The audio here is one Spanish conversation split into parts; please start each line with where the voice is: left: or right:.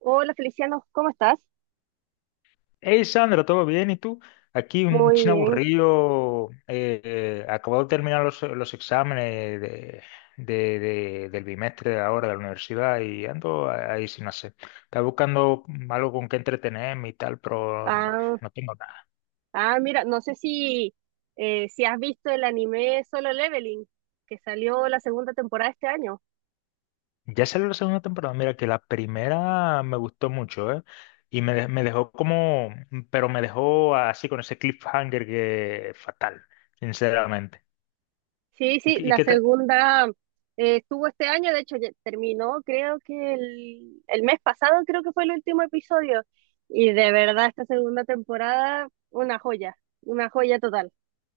right: Hola Feliciano, ¿cómo estás?
left: Hey Sandra, ¿todo bien? ¿Y tú? Aquí un
right: Muy
left: chino
right: bien.
left: aburrido, acabo de terminar los exámenes del bimestre de ahora de la universidad y ando ahí sin hacer. Estaba buscando algo con qué entretenerme y tal, pero no,
right: Ah,
left: no tengo nada.
right: mira, no sé si, si has visto el anime Solo Leveling, que salió la segunda temporada este año.
left: Ya salió la segunda temporada, mira que la primera me gustó mucho, ¿eh? Me dejó como, pero me dejó así con ese cliffhanger que fatal, sinceramente.
right: Sí,
left: ¿Y,
right: sí,
left: qué- y
right: la
left: qué te-
right: segunda estuvo este año, de hecho ya terminó, creo que el mes pasado creo que fue el último episodio. Y de verdad esta segunda temporada, una joya total.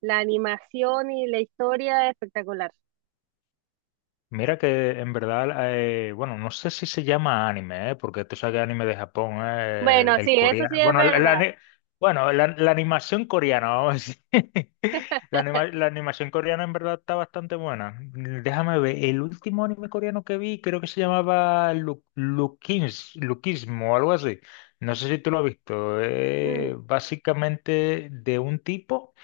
right: La animación y la historia espectacular.
left: Mira que en verdad, bueno, no sé si se llama anime, ¿eh? Porque tú sabes que anime de Japón, ¿eh?
right: Bueno,
left: El
right: sí, eso
left: coreano,
right: sí es
left: bueno,
right: verdad.
left: bueno, la animación coreana, vamos a decir. La animación coreana en verdad está bastante buena. Déjame ver, el último anime coreano que vi creo que se llamaba Lukins, Lukismo o algo así. No sé si tú lo has visto.
right: Mm.
left: Básicamente de un tipo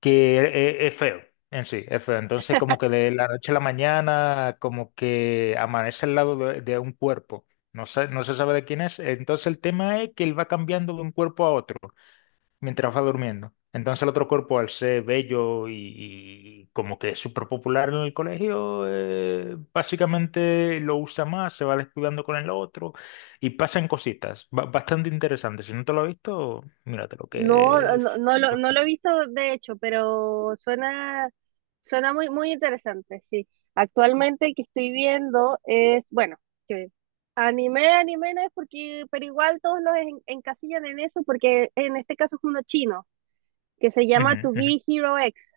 left: que es, feo en sí, es feo. Entonces, como que de la noche a la mañana, como que amanece al lado de un cuerpo. No sé, no se sabe de quién es. Entonces, el tema es que él va cambiando de un cuerpo a otro mientras va durmiendo. Entonces, el otro cuerpo, al ser bello y como que es súper popular en el colegio, básicamente lo usa más, se va descuidando con el otro y pasan cositas bastante interesantes. Si no te lo has visto, míratelo
right: No,
left: que...
right: no lo he visto de hecho, pero suena, suena muy, muy interesante, sí. Actualmente el que estoy viendo es, bueno, que anime no es porque, pero igual todos los encasillan en eso, porque en este caso es uno chino, que se llama
left: Ujú,
right: To
left: ujú.
right: Be Hero X.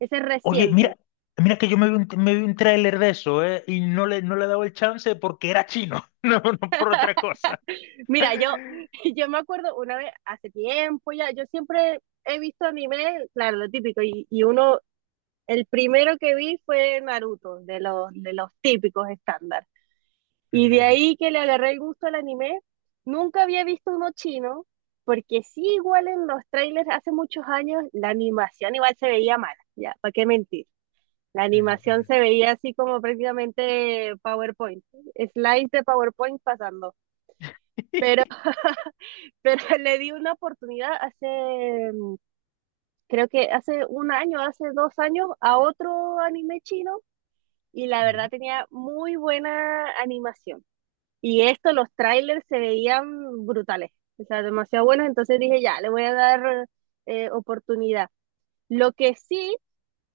right: Ese es
left: Oye,
right: reciente.
left: mira, mira que yo me vi un tráiler de eso, ¿eh? Y no le he dado el chance porque era chino, no, no por otra cosa.
right: Mira, yo, yo me acuerdo una vez, hace tiempo ya, yo siempre he visto anime, claro, lo típico, y, y uno. El primero que vi fue Naruto, de los típicos estándar. Y de
left: Ujú,
right: ahí que le agarré el gusto al anime, nunca había visto uno chino, porque sí, igual en los trailers hace muchos años, la animación igual se veía mala, ya, ¿para qué mentir? La
left: ujú, ujú,
right: animación
left: ujú.
right: se veía así como prácticamente PowerPoint, slides de PowerPoint pasando. Pero, pero le di una oportunidad hace, creo que hace un año, hace dos años, a otro anime chino y la verdad
left: Ujú.
right: tenía muy buena animación. Y esto, los trailers se veían brutales, o sea, demasiado buenos, entonces dije, ya, le voy a dar oportunidad. Lo que sí,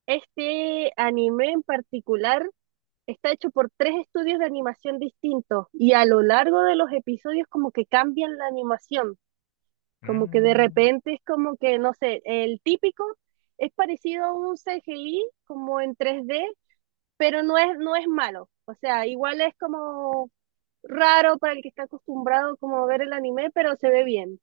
right: este anime en particular está hecho por tres estudios de animación distintos y a lo largo de los episodios como que cambian la animación, como que de
left: Mm,
right: repente es como que, no sé, el típico es parecido a un CGI como en 3D pero no es, no es malo. O sea, igual es como raro para el que está acostumbrado como a ver el anime, pero se ve bien.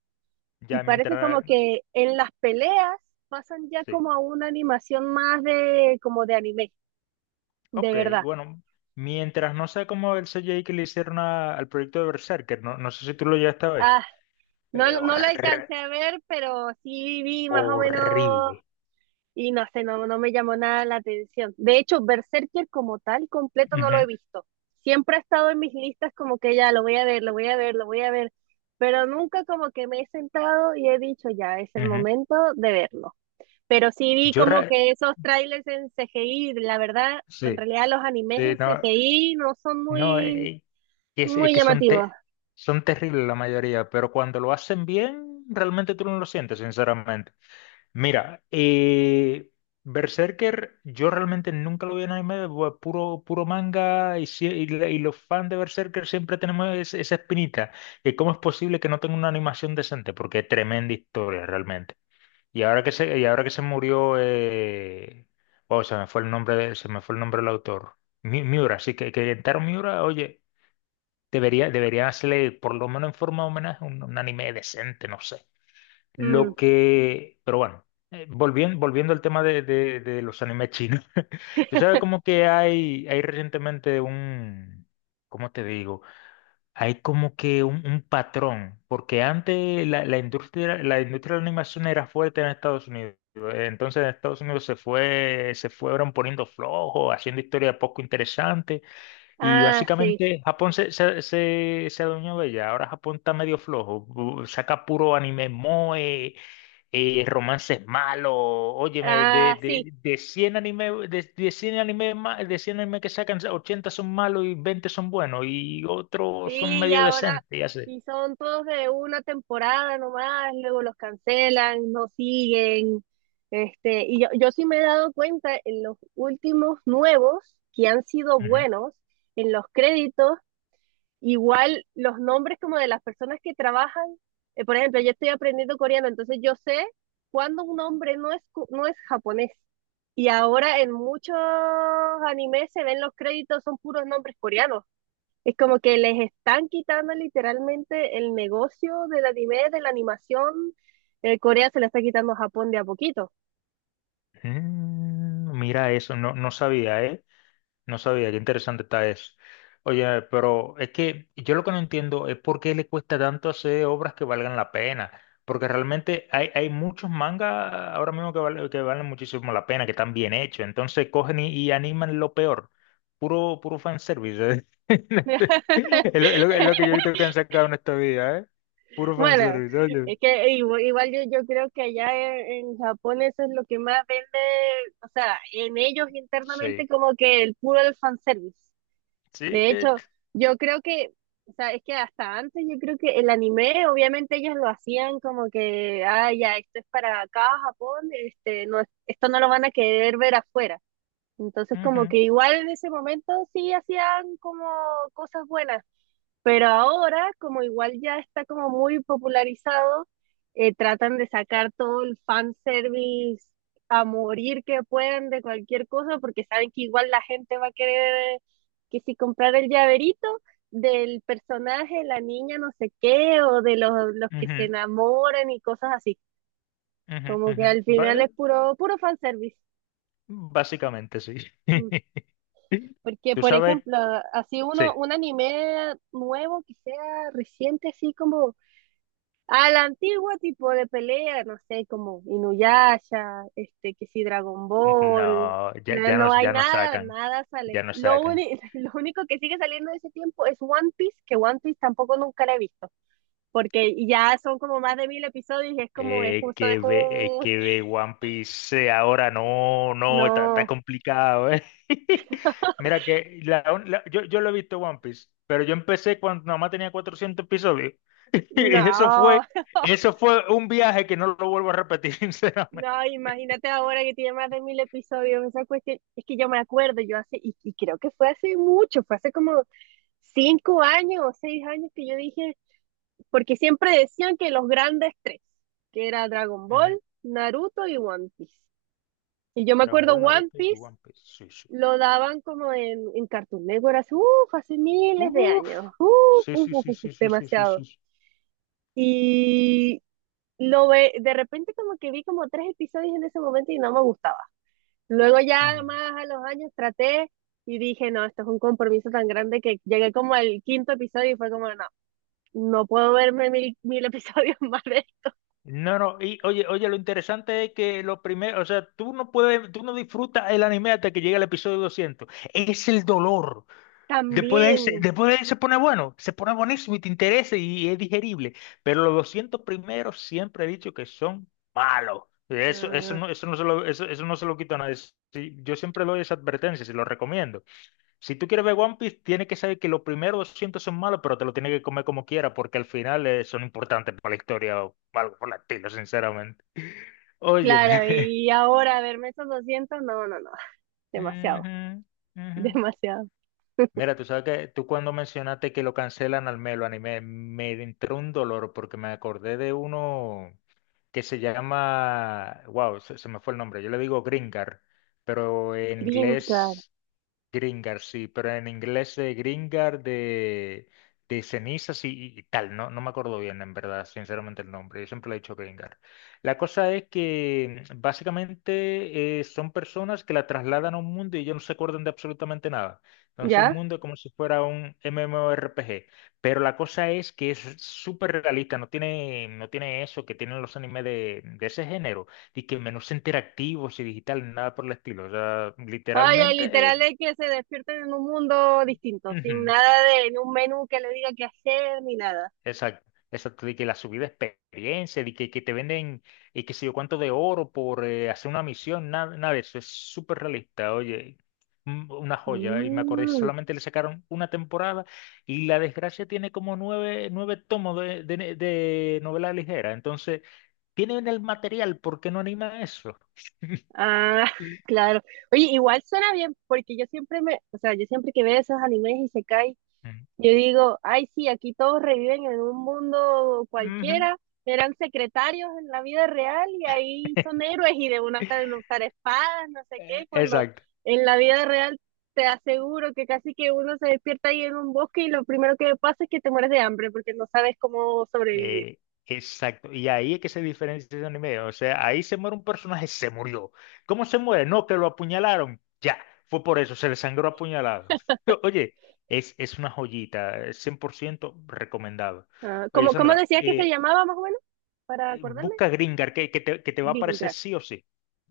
right: Y
left: ya
right: parece como
left: mientras...
right: que en las peleas pasan ya
left: Sí.
right: como a una animación más de como de anime, de
left: Ok,
right: verdad.
left: bueno. Mientras no sé cómo el CGI que le hicieron al proyecto de Berserker, no, no sé si tú lo llegaste a ver.
right: Ah, no,
left: Eh,
right: no lo
left: horr-
right: alcancé a ver, pero sí vi más o menos.
left: Horrible.
right: Y no sé, no, no me llamó nada la atención. De hecho, Berserker como tal, completo no lo he
left: Ujú,
right: visto. Siempre ha estado en mis listas como que ya lo voy a ver, lo voy a ver, lo voy a ver, pero nunca como que me he sentado y he dicho ya, es el
left: ujú.
right: momento de verlo. Pero sí vi
left: Yo...
right: como
left: re-
right: que esos trailers en CGI, la verdad, en
left: Sí,
right: realidad los animes
left: sí,
right: en
left: no.
right: CGI no son
left: No,
right: muy,
left: es
right: muy
left: que son,
right: llamativos.
left: te- son terribles la mayoría, pero cuando lo hacen bien, realmente tú no lo sientes, sinceramente. Mira, Berserker, yo realmente nunca lo vi en anime, puro manga, y los fans de Berserker siempre tenemos esa espinita, que cómo es posible que no tenga una animación decente, porque es tremenda historia realmente. Y ahora que se murió, wow, se me fue el nombre del autor. Miura, sí, que Kentaro Miura, oye. Debería hacerle, por lo menos en forma de homenaje, un anime decente, no sé. Lo
right: Mm.
left: que, pero bueno, volviendo al tema de los animes chinos. Tú sabes como que hay recientemente un, ¿cómo te digo? Hay como que un patrón, porque antes la industria de la animación era fuerte en Estados Unidos. Entonces en Estados Unidos se fueron poniendo flojos, haciendo historias poco interesantes. Y
right: Ah, sí.
left: básicamente Japón se adueñó de ella. Ahora Japón está medio flojo. Saca puro anime moe, romances malos. Óyeme,
right: Ah, sí.
left: de 100 anime, de 100 anime, de 100 anime que sacan, 80 son malos y 20 son buenos y otros son
right: Sí, y
left: medio
right: ahora,
left: decentes y así.
right: y son todos de una temporada nomás, luego los cancelan, no siguen. Este, y yo sí me he dado cuenta en los últimos nuevos que han sido
left: Ujú.
right: buenos, en los créditos, igual los nombres como de las personas que trabajan. Por ejemplo, yo estoy aprendiendo coreano, entonces yo sé cuándo un nombre no es, no es japonés. Y ahora en muchos animes se ven los créditos, son puros nombres coreanos. Es como que les están quitando literalmente el negocio del anime, de la animación. Corea se la está quitando a Japón de a poquito.
left: Mm, mira eso, no, no sabía, ¿eh? No sabía, qué interesante está eso. Oye, pero es que yo lo que no entiendo es por qué le cuesta tanto hacer obras que valgan la pena. Porque realmente hay, hay muchos mangas ahora mismo que valen muchísimo la pena, que están bien hechos. Entonces cogen y animan lo peor. Puro, puro fanservice. ¿Eh? Es lo, es es lo que yo he visto que han sacado en esta vida, ¿eh? Puro
right: Bueno,
left: fanservice, oye.
right: es que igual, yo creo que allá en Japón eso es lo que más vende, o sea, en ellos internamente
left: Sí,
right: como que el puro del fanservice.
left: sí.
right: De hecho, yo creo que, o sea, es que hasta antes yo creo que el anime, obviamente ellos lo hacían como que, ah, ya, esto es para acá, Japón, este, no, esto no lo van a querer ver afuera. Entonces, como
left: Ujú,
right: que igual en ese momento sí hacían como cosas buenas, pero ahora, como igual ya está como muy popularizado, tratan de sacar todo el fanservice a morir que puedan de cualquier cosa, porque saben que igual la gente va a querer que si comprar el llaverito del personaje, la niña no sé qué, o de los que se
left: ujú,
right: enamoran y cosas así.
left: ujú,
right: Como que
left: ujú.
right: al final es puro, puro fanservice.
left: Básicamente sí.
right: Mm. Porque,
left: Tú
right: por
left: sabes,
right: ejemplo, así uno,
left: sí,
right: un anime nuevo que sea reciente, así como a la antigua tipo de pelea, no sé, como Inuyasha, este, que sí, Dragon Ball,
left: no,
right: no, no hay
left: ya nos
right: nada,
left: sacan,
right: nada sale.
left: ya nos
right: Lo,
left: sacan.
right: lo único que sigue saliendo de ese tiempo es One Piece, que One Piece tampoco nunca la he visto, porque ya son como más de 1000 episodios y es como, es justo, es un,
left: Que ve One Piece ahora, no, no, está, está
right: no,
left: complicado, ¿eh? Mira que yo lo he visto One Piece, pero yo empecé cuando nada más tenía 400 episodios. Y
right: no.
left: eso fue un viaje que no lo vuelvo a repetir, sinceramente.
right: No, imagínate ahora que tiene más de 1000 episodios. Esa cuestión, es que yo me acuerdo, yo hace, y creo que fue hace mucho, fue hace como 5 años o 6 años que yo dije, porque siempre decían que los grandes tres, que era Dragon
left: Ujú.
right: Ball, Naruto y One Piece. Y yo me
left: Dragon
right: acuerdo
left: Ball,
right: One
left: Naruto y
right: Piece
left: One Piece, sí, sí.
right: lo daban como en Cartoon Network hace, uf, hace miles de
left: Uf,
right: años, uf,
left: sí,
right: uf,
left: sí,
right: uf,
left: sí,
right: uf,
left: sí,
right: uf,
left: sí, sí, sí,
right: demasiado.
left: sí. Sí.
right: Y lo ve, de repente como que vi como tres episodios en ese momento y no me gustaba. Luego ya
left: Ujú.
right: más a los años traté y dije, no, esto es un compromiso tan grande que llegué como al quinto episodio y fue como, no, no puedo verme mil episodios más de esto.
left: No, no, y oye, oye, lo interesante es que lo primero, o sea, tú no puedes, tú no disfrutas el anime hasta que llega el episodio 200. Es el dolor. Después de ese,
right: También,
left: después de ahí se pone bueno, se pone buenísimo y te interesa y es digerible. Pero los 200 primeros siempre he dicho que son malos.
right: ah,
left: Eso, no se lo, eso no se lo quito a nadie. Sí, yo siempre doy esa advertencia y lo recomiendo. Si tú quieres ver One Piece, tienes que saber que los primeros 200 son malos, pero te lo tienes que comer como quiera, porque al final son importantes para la historia o algo por el estilo, sinceramente. Óyeme.
right: claro, y ahora verme esos 200 no, no, no, demasiado,
left: Ujú, ujú.
right: demasiado.
left: Mira, tú sabes que tú cuando mencionaste que lo cancelan al Melo anime, me entró un dolor porque me acordé de uno que se llama, wow, se me fue el nombre, yo le digo Gringar, pero en
right: Crincar,
left: inglés Gringar, sí, pero en inglés de Gringar de cenizas y tal, no, no me acuerdo bien en verdad, sinceramente el nombre, yo siempre le he dicho Gringar. La cosa es que mm, básicamente son personas que la trasladan a un mundo y ellos no se acuerdan de absolutamente nada. Entonces el
right: ¿ya?
left: mundo es como si fuera un MMORPG, pero la cosa es que es súper realista, no tiene, no tiene eso que tienen los animes de ese género, y que menús interactivos y digitales, nada por el estilo, o sea,
right: Ay, ay, literal
left: literalmente...
right: es que se despierten en un mundo distinto, sin
left: Ujú,
right: nada de, en un menú que le diga qué hacer ni nada.
left: exacto, exacto, de que la subida de experiencia, que te venden y que sé yo cuánto de oro por hacer una misión, nada, nada de eso, es súper realista, oye, una joya, y me acordé,
right: Mm.
left: solamente le sacaron una temporada y La Desgracia tiene como 9, 9 tomos de novela ligera, entonces, tienen el material, ¿por qué no anima eso?
right: Ah, claro. Oye, igual suena bien, porque yo siempre me, o sea, yo siempre que veo esos animes y se cae,
left: Ujú,
right: yo digo, ay, sí, aquí todos reviven en un mundo
left: ujú,
right: cualquiera, eran secretarios en la vida real y ahí son héroes y de una saben usar espadas, no sé qué, cuando
left: exacto.
right: en la vida real te aseguro que casi que uno se despierta ahí en un bosque y lo primero que pasa es que te mueres de hambre porque no sabes cómo sobrevivir.
left: Eh, exacto. Y ahí es que se diferencia ese anime. O sea, ahí se muere un personaje, se murió. ¿Cómo se muere? No, que lo apuñalaron. Ya, fue por eso, se le sangró apuñalado. Oye, es una joyita, 100% recomendado.
right: Ah,
left: Oye,
right: ¿cómo, cómo
left: Sandra,
right: decías que se llamaba más o menos? Para acordarme.
left: busca Gringar, que te va a aparecer sí o sí.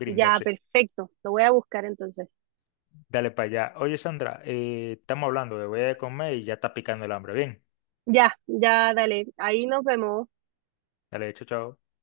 left: Gringar,
right: Ya,
left: sí.
right: perfecto. Lo voy a buscar entonces.
left: Dale para allá. Oye, Sandra, estamos hablando, me voy a comer y ya está picando el hambre. Bien,
right: Ya, ya, dale. Ahí nos vemos.
left: dale, chao, chao.